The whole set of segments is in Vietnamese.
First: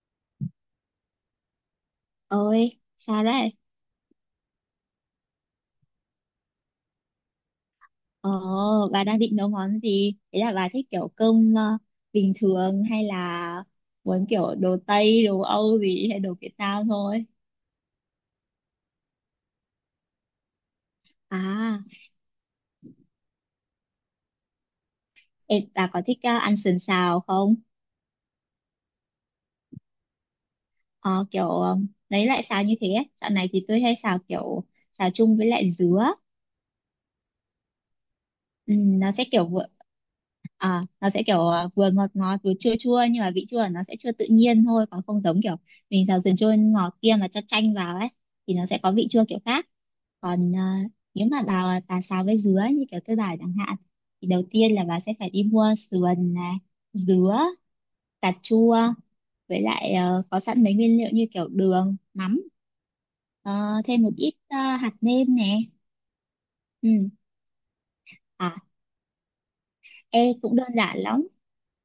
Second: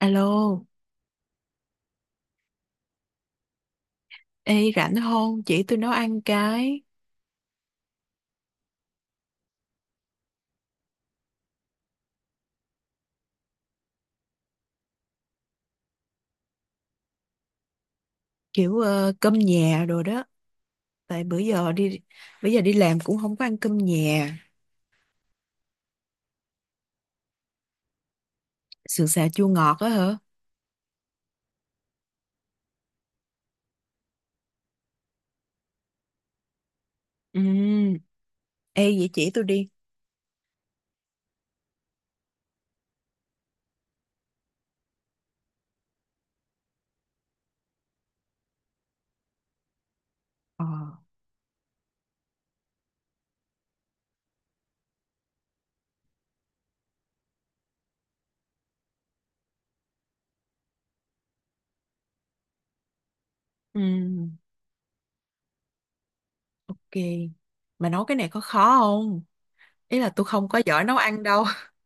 Alo, Ôi, sao đấy? ê rảnh không? Chỉ tôi nấu ăn cái Ồ, bà đang định nấu món gì? Thế là bà thích kiểu cơm bình thường hay là muốn kiểu đồ Tây, đồ Âu gì hay đồ Việt Nam thôi? kiểu cơm nhà rồi đó. Tại À, bữa giờ đi làm cũng không có ăn cơm nhà. ê, bà có thích ăn sườn xào không? Sườn xào chua ngọt á hả? Ờ, kiểu lấy lại xào như thế ấy. Dạo này thì tôi hay xào kiểu xào chung với lại dứa. Ừ, Ừ, ê vậy nó sẽ chỉ tôi kiểu vừa đi. Nó sẽ kiểu vừa ngọt ngọt vừa chua chua, nhưng mà vị chua của nó sẽ chưa tự nhiên thôi, còn không giống kiểu mình xào sườn chua ngọt kia mà cho chanh vào ấy, thì nó sẽ có vị chua kiểu khác. Còn Ờ, nếu mà bà xào với dứa như kiểu tôi bảo chẳng hạn, thì đầu tiên là bà sẽ phải đi mua sườn này, dứa, cà chua, với lại có sẵn mấy nguyên liệu như kiểu đường, mắm, ờ, thêm một ừ, ít hạt nêm nè. Ừ. ok. Mà nấu cái này có À. khó không? Ý là tôi Ê, không cũng có đơn giỏi nấu giản ăn lắm, đâu.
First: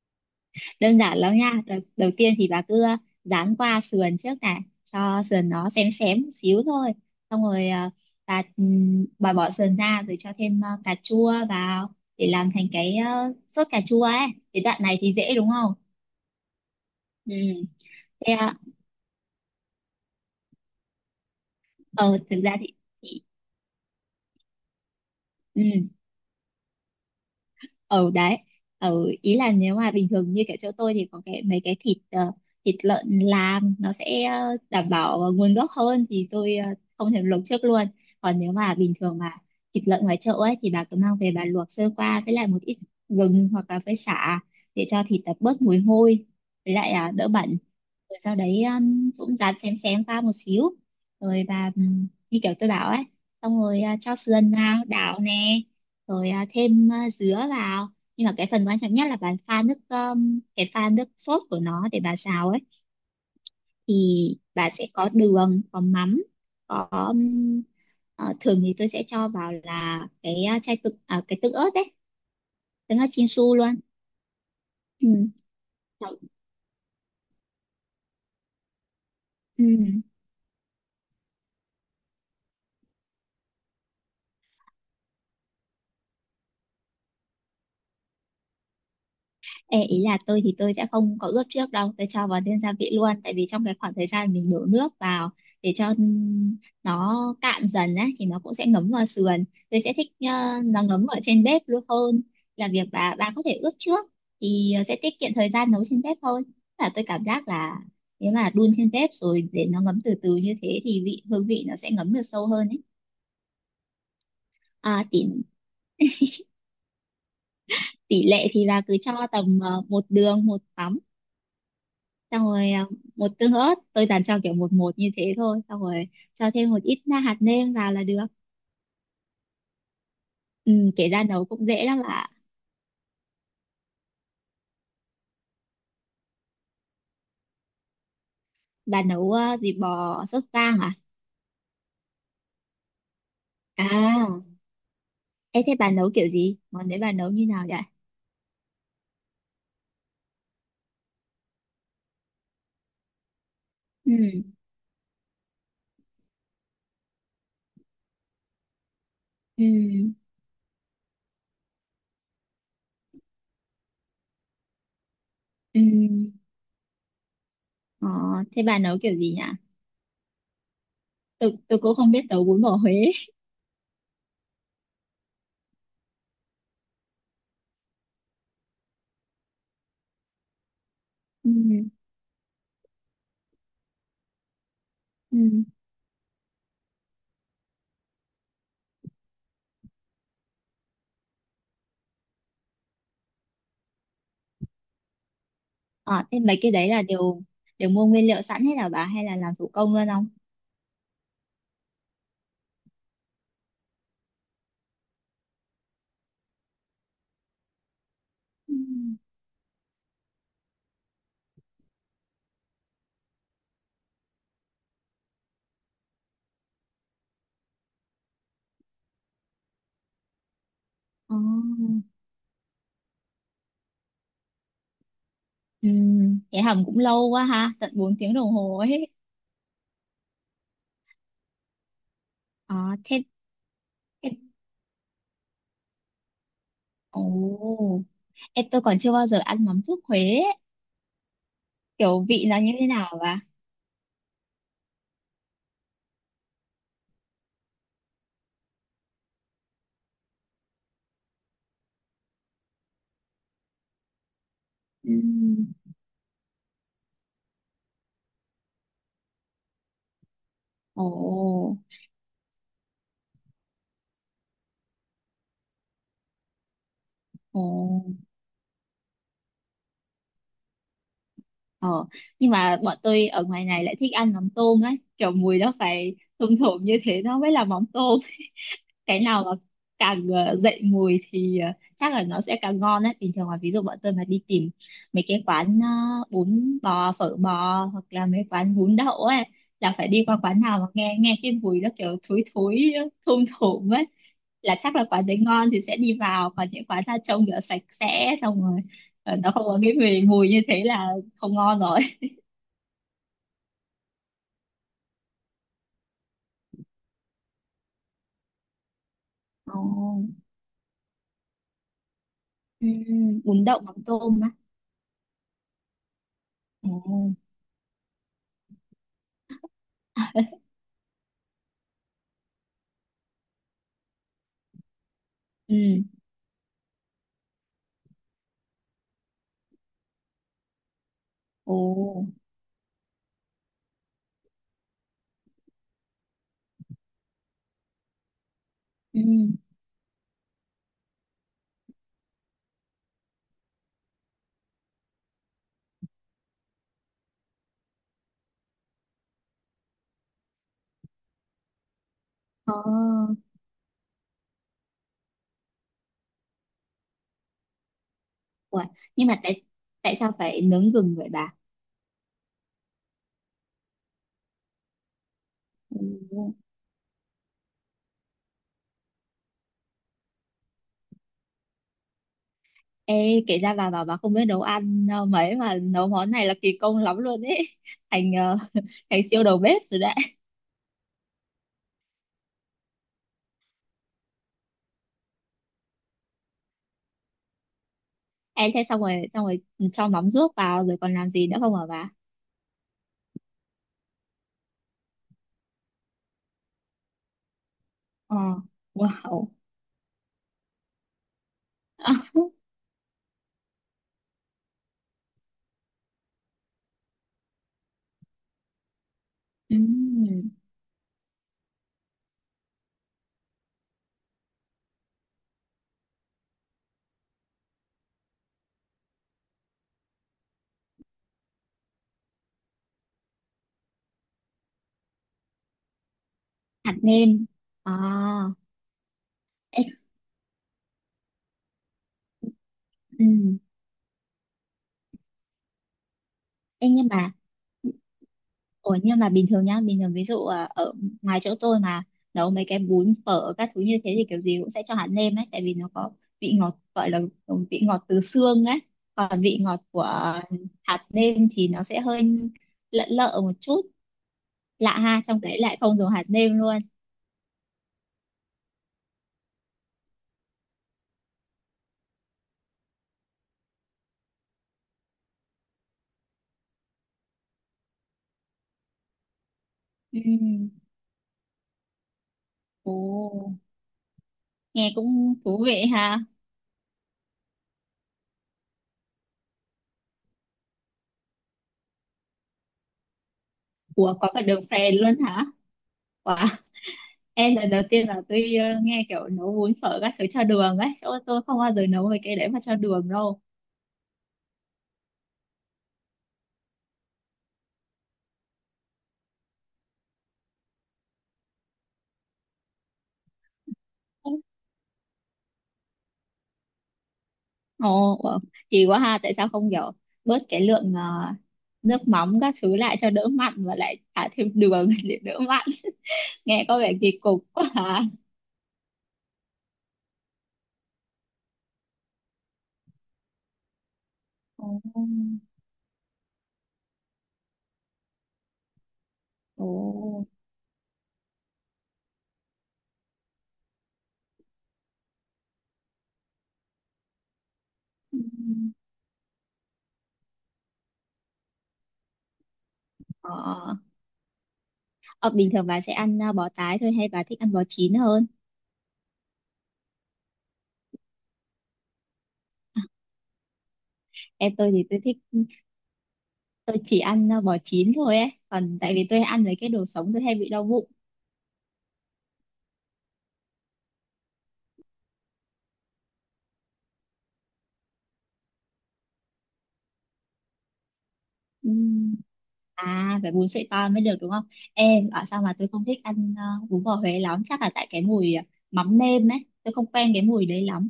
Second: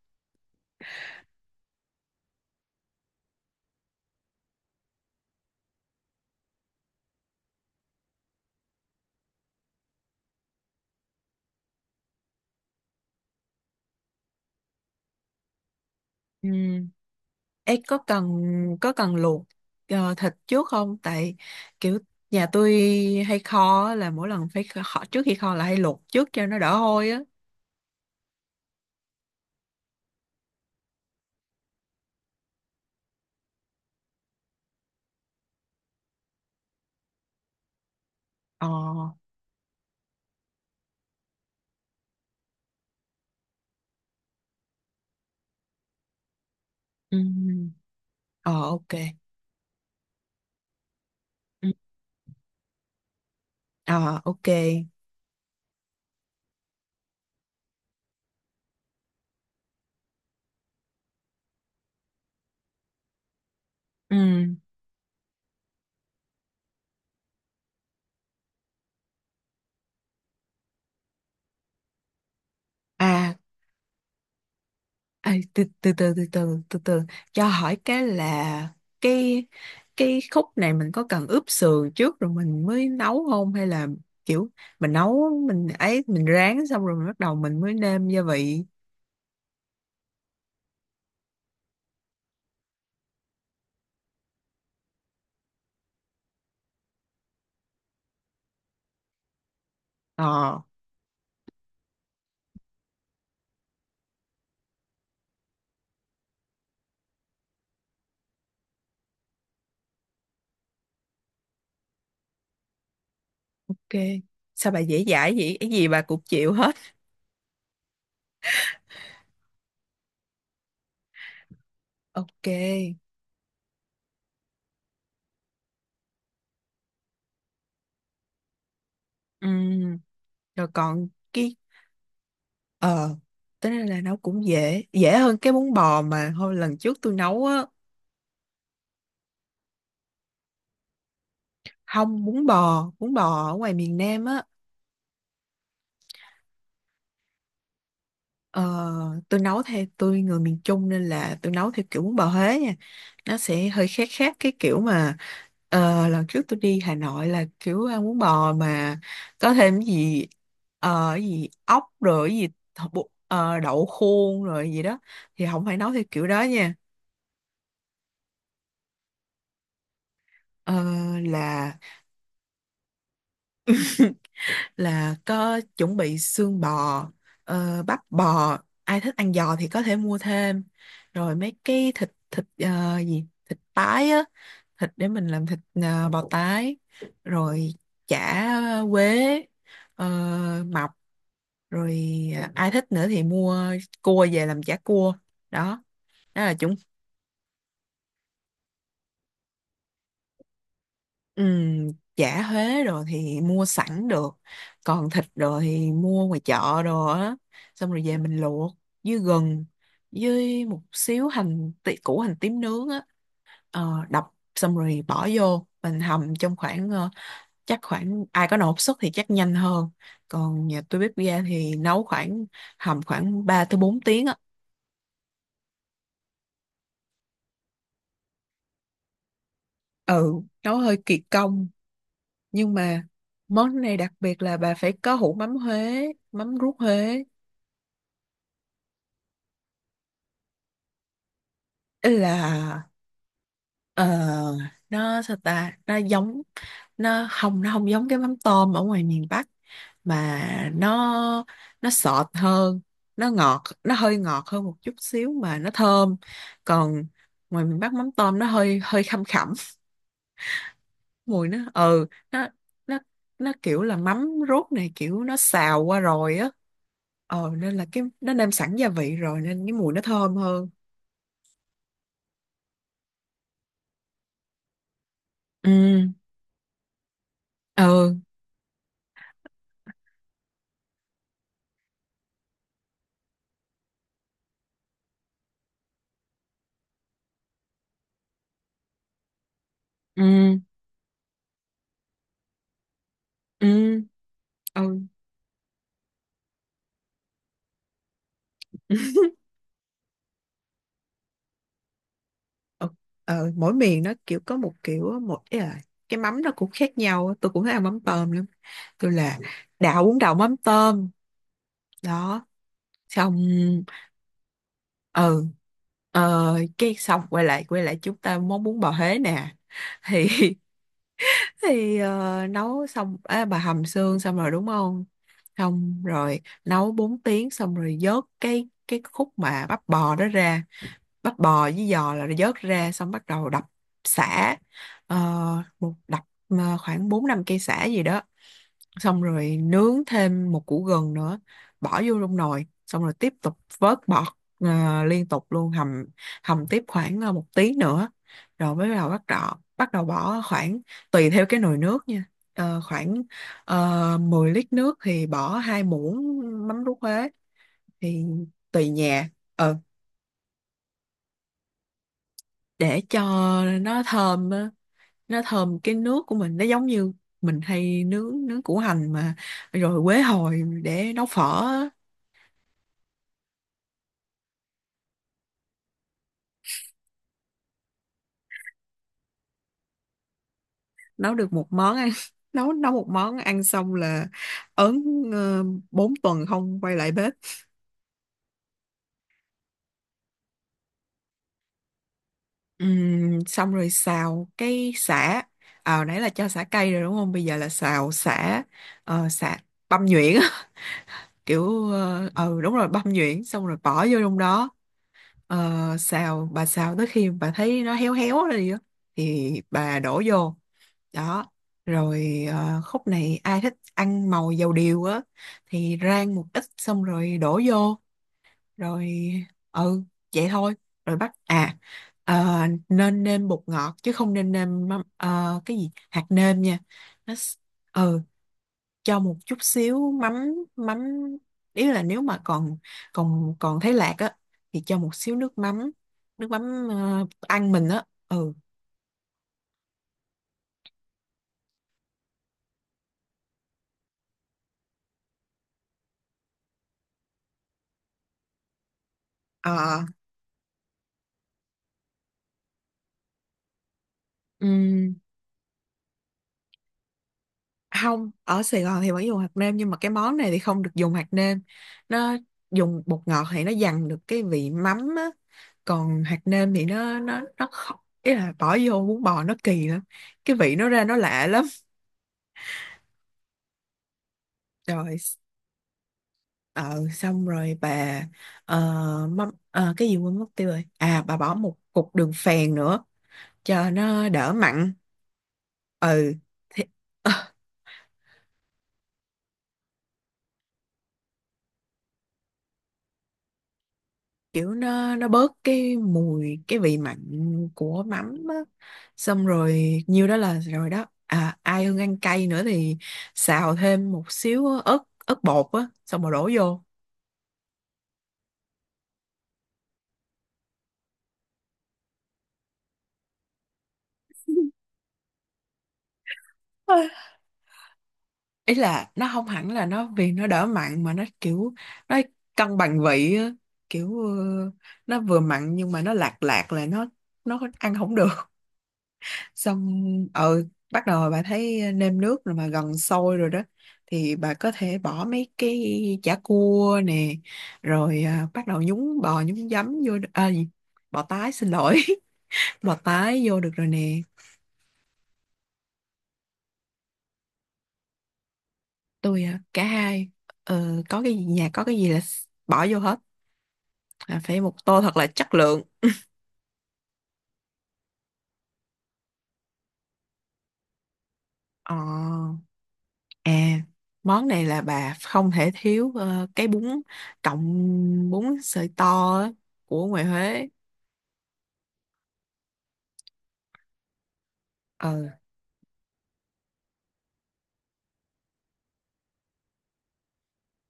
đơn giản lắm nha. Đầu tiên thì bà cứ dán qua sườn trước này cho sườn nó xém xém một xíu thôi, xong rồi bà bỏ sườn ra rồi cho thêm cà chua vào để làm thành cái sốt cà chua ấy. Cái đoạn này thì dễ đúng không. Ừ. Ừ. Ê Thế có cần luộc thịt trước không? Tại kiểu ờ, thực nhà ra tôi thì hay kho á, là mỗi lần phải kho trước khi kho ừ. là hay luộc trước cho nó đỡ hôi á. Ở đấy, ở ý là nếu mà bình thường như kiểu chỗ tôi thì có cái mấy cái thịt thịt lợn làm nó sẽ đảm bảo nguồn gốc hơn, thì tôi không thèm luộc trước luôn. Còn nếu Ờ. mà bình thường mà thịt lợn ngoài chợ ấy thì bà cứ mang về bà luộc sơ qua với lại một ít gừng hoặc là với sả, để cho thịt bớt mùi hôi với lại Ừ. đỡ bẩn, rồi sau Ờ, đấy ok. Cũng dám xém xém qua một xíu, rồi Ừ. và như kiểu tôi bảo ấy, xong rồi cho Ờ, ok. sườn vào đảo nè, rồi thêm dứa vào. Nhưng mà cái phần quan trọng nhất là bà pha nước cái pha nước sốt của nó để bà xào ấy, thì Ừ. bà sẽ có đường, có mắm, có thường thì tôi sẽ cho vào là cái chai tự cái tương ớt đấy, tương ớt À, Chinsu luôn. Ừ. à từ, từ từ Sau- từ từ từ từ cho hỏi cái là cái Ừ. cái khúc này mình có cần ướp sườn trước rồi mình mới nấu không, hay là kiểu mình rán xong rồi mình bắt đầu mình mới nêm gia vị. Ê, ý là tôi thì tôi sẽ không có ướp trước đâu, tôi cho vào thiên gia vị luôn, tại vì trong cái khoảng thời gian mình đổ nước vào để cho nó cạn dần á, thì nó cũng sẽ ngấm vào sườn. Tôi sẽ thích Ờ, nó ngấm ở trên bếp luôn hơn là việc bà có thể ướp trước, thì sẽ tiết kiệm thời gian nấu trên bếp hơn. Là tôi cảm giác là nếu mà đun trên bếp rồi để nó ngấm từ từ như thế thì vị hương vị nó sẽ ngấm được sâu hơn ấy. ok. Sao bà À, dễ tỷ dãi vậy? Cái gì bà cũng chịu hết. tỷ lệ thì là cứ cho tầm một đường một mắm, xong Ok. rồi một tương ớt, tôi toàn cho kiểu một một như thế thôi, xong rồi cho thêm một ít na hạt nêm vào là được. Ừ. Rồi Ừ, kể còn ra nấu cái cũng dễ lắm ạ. Ờ, tính ra là nấu cũng dễ, dễ hơn cái bún bò mà hồi lần trước tôi nấu á, Bà nấu gì bò sốt vang à? không bún bò, bún bò ở ngoài miền Nam À, á, ê thế bà nấu kiểu gì, món đấy bà nấu như nào vậy? ờ, tôi nấu theo tôi người miền Trung nên là tôi nấu theo kiểu bún bò Huế nha, nó sẽ hơi khác khác Ừ. cái kiểu mà lần trước tôi đi Hà Nội là kiểu ăn bún bò mà có Ừ. thêm cái gì cái gì ốc rồi cái gì đậu khuôn rồi gì đó, thì không phải Ừ. nấu theo kiểu đó nha. Ờ, thế bà nấu kiểu gì nhỉ? Ờ, Tôi là cũng không biết nấu bún bò Huế. là có chuẩn bị xương bò, bắp bò, ai thích ăn giò thì có thể mua thêm, rồi mấy Ừ. cái thịt thịt ờ, gì thịt tái á, thịt để mình làm Ừ. thịt bò tái, rồi chả quế, ờ, mọc, rồi ai thích nữa thì mua cua về làm chả cua đó, Ờ, thế đó là mấy cái chuẩn. đấy là đều, đều mua nguyên liệu sẵn hết là bà hay là làm thủ công luôn không? Ừm, chả thuế rồi thì mua sẵn được, còn thịt rồi thì mua ngoài chợ rồi á, xong rồi về mình luộc Ừ. với gừng, với một xíu hành tí, củ hành tím nướng á, đập xong rồi bỏ vô mình hầm trong khoảng chắc khoảng ai có nồi áp suất thì chắc nhanh hơn, còn nhà tôi bếp Ờ. ga thì nấu khoảng hầm khoảng 3 tới 4 tiếng á, Ừ, vậy hầm cũng lâu quá ha, tận 4 tiếng đồng hồ ấy. ừ, nấu hơi kỳ công nhưng Ờ, mà thế, món này đặc thế biệt là bà phải có hũ mắm Huế, mắm ruốc ồ, Huế. em tôi còn chưa bao giờ ăn mắm ruốc Huế ấy. Kiểu vị nó như thế Là nào và ờ, nó sao ta, nó giống nó không giống cái mắm tôm ở ngoài miền Bắc mà nó nó sọt hơn, nó hơi ngọt hơn một chút ừ. xíu mà nó thơm. Còn ngoài miền Bắc mắm tôm nó hơi hơi khăm khẳm. Mùi nó Ồ, nó nó kiểu là mắm ruốc này kiểu nó xào qua rồi á, ờ ồ, nên là cái nó nêm sẵn gia vị rồi nên cái mùi nó thơm hơn. ờ. Nhưng mà bọn tôi ở ngoài này lại thích ăn mắm tôm ấy, kiểu mùi nó Ừ. phải thum thủm như thế nó mới là mắm Ừ. tôm. Cái nào mà càng dậy mùi thì chắc là nó sẽ càng ngon đấy. Bình thường là ví dụ bọn tôi mà đi tìm mấy cái quán bún bò phở bò hoặc là mấy quán bún đậu ấy, là phải đi qua ừ quán nào mà nghe nghe cái mùi nó kiểu thối thối, thum ừ thủm ấy, là ừ. chắc là quán đấy ngon thì sẽ đi vào. Còn những quán ra trông rửa sạch sẽ xong rồi nó không có cái mùi mùi như thế là không ngon rồi. Ờ, mỗi miền nó kiểu có một kiểu, một ý là cái mắm nó cũng khác nhau á. Tôi cũng thấy ăn mắm tôm lắm, tôi là đảo bún Ồ, đậu mắm tôm đó, ừ, xong bún đậu mắm tôm á. ừ. Ờ, cái xong Ồ. Quay lại chúng ta món bún bò Huế nè, thì thì nấu xong bà hầm xương xong rồi đúng không, Ừ. xong rồi nấu 4 tiếng xong rồi vớt cái khúc mà bắp bò đó ra, bắt bò với giò là Ồ. vớt ra xong bắt đầu đập sả. Ờ, một đập khoảng 4 5 cây sả gì đó, Ừ. xong rồi nướng thêm một củ gừng nữa, bỏ vô trong nồi xong rồi tiếp tục vớt bọt, liên tục luôn hầm, hầm tiếp khoảng một tí nữa, rồi mới bắt đầu bỏ khoảng tùy theo cái nồi nước nha. Ờ. Ờ, khoảng 10 lít nước thì bỏ 2 muỗng mắm ruốc Huế thì Ủa, tùy nhưng nhà. mà tại, Ờ, tại sao phải nướng gừng vậy bà? để cho nó thơm á, nó thơm cái nước của Ừ. mình nó giống như mình hay nướng nướng củ hành mà, rồi quế hồi để nấu phở á. Ê, kể ra bà bảo bà không biết nấu ăn mấy mà nấu món này là kỳ công lắm luôn ấy. Thành thành siêu đầu bếp rồi đấy. Nấu được một món ăn nấu nấu một món ăn xong là ớn, ờ, 4 tuần không quay lại bếp. Ê, thế xong rồi, xong rồi cho mắm ruốc vào rồi còn làm gì nữa không hả bà? Xong rồi xào cái sả, à, nãy là cho sả cay rồi đúng không, bây giờ là xào Ờ, sả. Wow. Sả băm nhuyễn á. Kiểu đúng rồi, băm nhuyễn xong rồi bỏ vô trong đó. Ờ, xào, bà xào tới khi bà thấy nó héo héo rồi á thì bà đổ Ừm, vô đó. Rồi khúc này ai thích ăn màu dầu điều á thì rang một ít xong rồi đổ vô. Rồi ừ, vậy thôi. Rồi bắt ờ, nên nêm bột ngọt chứ không nên nêm mắm- ờ, cái gì hạt nêm nha. hạt nó nêm. s- À, ừ, cho một chút ê, xíu mắm mắm, ý là nếu mà còn còn ừm, còn thấy lạc á thì cho một xíu nước ê, mắm nhưng mà ăn mình á. Ừ. ủa nhưng mà bình thường nhá, bình thường ví dụ ở ngoài chỗ tôi mà nấu mấy cái bún phở các thứ như thế thì kiểu gì cũng sẽ cho hạt nêm ấy, tại vì nó có vị ngọt gọi là vị ngọt từ xương ấy, còn vị ngọt Ờ, của hạt nêm thì nó sẽ hơi lợn lợ một chút, lạ ừ, ha, trong đấy lại không dùng hạt nêm luôn. không ở Sài Gòn thì vẫn dùng hạt nêm nhưng mà cái món này thì không được dùng hạt nêm. Nó dùng bột ngọt thì nó dằn được cái vị mắm á, còn hạt nêm thì nó không, ý là bỏ vô bún bò nó kỳ lắm, cái Ừm. vị nó ra nó lạ lắm. Ồ, nghe Rồi cũng thú vị ha. ờ xong rồi bà ờ, mắm ờ, cái gì quên mất tiêu rồi, à bà bỏ một cục đường phèn nữa cho Ủa có nó cả đỡ đường mặn. phèn luôn hả? Ừ, Wow. thì Em lần đầu tiên là tôi nghe kiểu nấu bún phở các thứ cho đường ấy, chỗ tôi không bao giờ nấu mấy cái đấy mà cho đường đâu. kiểu nó bớt cái mùi, cái vị mặn của mắm á. Xong rồi nhiêu đó là rồi đó, à ai ưng ăn cay nữa thì xào thêm một xíu ớt ớt bột á xong rồi đổ vô. Ồ, wow. Kỳ quá ha, tại sao không kiểu bớt cái lượng nước mắm các thứ lại cho đỡ mặn và lại thả thêm đường để đỡ mặn. Nghe có vẻ Ôi, kỳ cục quá hả? ý là nó không hẳn là nó vì nó đỡ mặn mà nó kiểu nó cân bằng vị á, kiểu Ồ. nó vừa mặn nhưng mà nó lạc lạc là nó ăn không được. Xong Ồ. ừ, bắt đầu bà thấy nêm nước rồi mà gần sôi rồi đó thì bà có thể bỏ mấy cái chả cua nè, rồi à, bắt Ừm. đầu nhúng bò nhúng giấm vô đ- à, gì? Bò tái xin lỗi, bò tái vô được Ờ. rồi nè. Ờ, bình thường bà sẽ ăn bò tái thôi hay bà thích ăn bò chín hơn? Tôi cả hai, có cái gì nhà có cái gì là bỏ vô hết, là Em phải tôi một thì tôi tô thích, thật là chất lượng. tôi chỉ ăn bò chín thôi ấy, còn tại vì tôi ăn với cái đồ sống tôi hay bị đau bụng. ờ à Món này là bà không thể thiếu cái bún, cọng bún sợi to á, của ngoài Huế. À, phải bún sợi to mới được đúng không? Ờ. Em bảo sao mà tôi không thích ăn bún bò Huế lắm, chắc là tại cái mùi mắm nêm ấy, tôi không quen cái mùi đấy lắm.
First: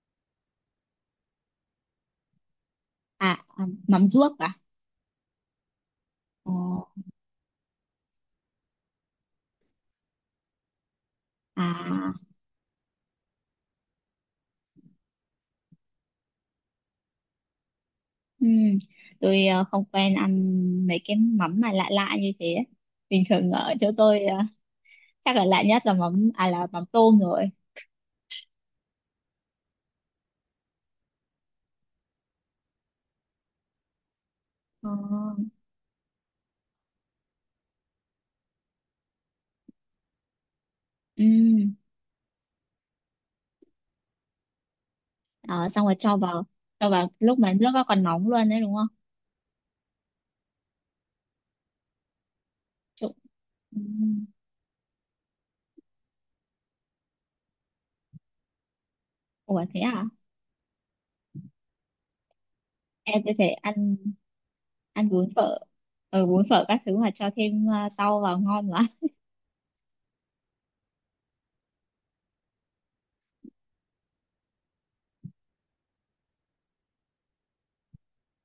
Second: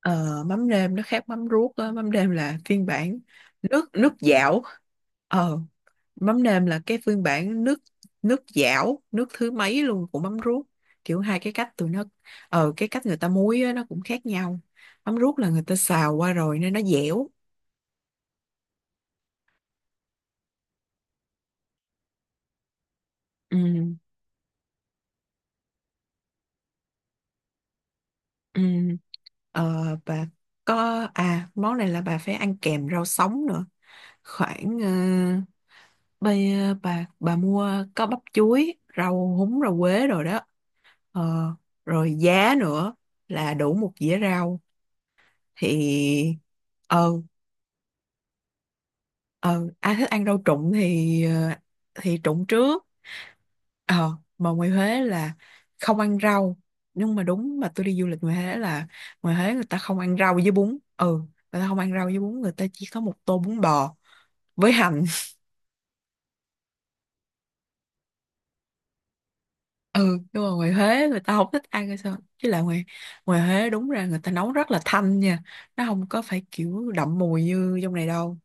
Ờ, mắm nêm nó khác mắm ruốc á. Mắm nêm là phiên bản À, à nước mắm nước ruốc à? dảo, ờ mắm Ồ, nêm là cái phiên bản nước nước dảo, nước thứ mấy luôn của mắm ruốc. Kiểu hai cái cách tụi nó, à, ờ cái cách người ta muối á, nó cũng khác nhau. Mắm ruốc là người ta xào qua rồi nên nó dẻo. ừm, tôi không quen ăn mấy cái mắm mà lạ lạ như thế ấy. Bình thường Ừ. ở chỗ tôi chắc là lạ nhất là mắm à, là mắm tôm rồi. Ừ. Ờ, bà có món này là bà phải ăn kèm rau sống nữa, khoảng ờ, Ờ, bây ờ, bà mua, có bắp chuối, rau húng, rau quế rồi đó. Ờ, ừm. rồi giá nữa là đủ một dĩa rau Đó, xong rồi cho thì vào, cho ờ. vào lúc mà nước nó còn nóng luôn đấy đúng không? Ờ, ai thích ăn rau trụng thì thì trụng trước. Trụng. Ờ Ừm. mà ngoài Huế là không ăn rau, nhưng mà đúng mà tôi đi du lịch ngoài Huế là ngoài Huế người Ủa ta thế không à? ăn rau với bún ừ, người ta không ăn rau với bún, người ta chỉ có một Em có tô thể bún ăn, bò với hành. ăn bún phở, ừ, bún phở các thứ mà cho thêm rau vào ngon lắm. Ừ, nhưng mà ngoài Huế người ta không thích ăn hay sao chứ, là ngoài ngoài Huế đúng ra người ta nấu rất là thanh nha, nó không có phải kiểu đậm mùi như trong này đâu.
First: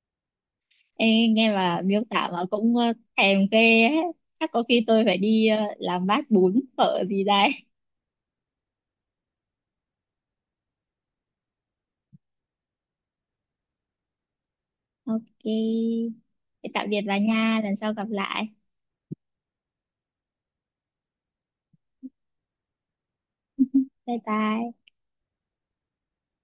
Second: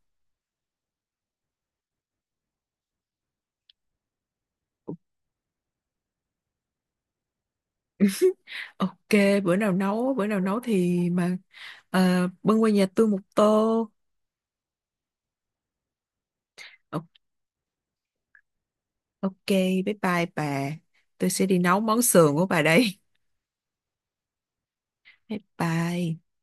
Ê, nghe mà miêu tả mà cũng thèm ghê ấy. Chắc có khi tôi phải đi làm bát bún phở gì đấy. Ok, bữa nào nấu thì mà bưng qua nhà tôi một tô. Ok, thế tạm biệt bà nha, lần sau gặp lại. Ok, bye bye bà. Tôi sẽ đi nấu món sườn của bà đây. Bye bye. Bye bye.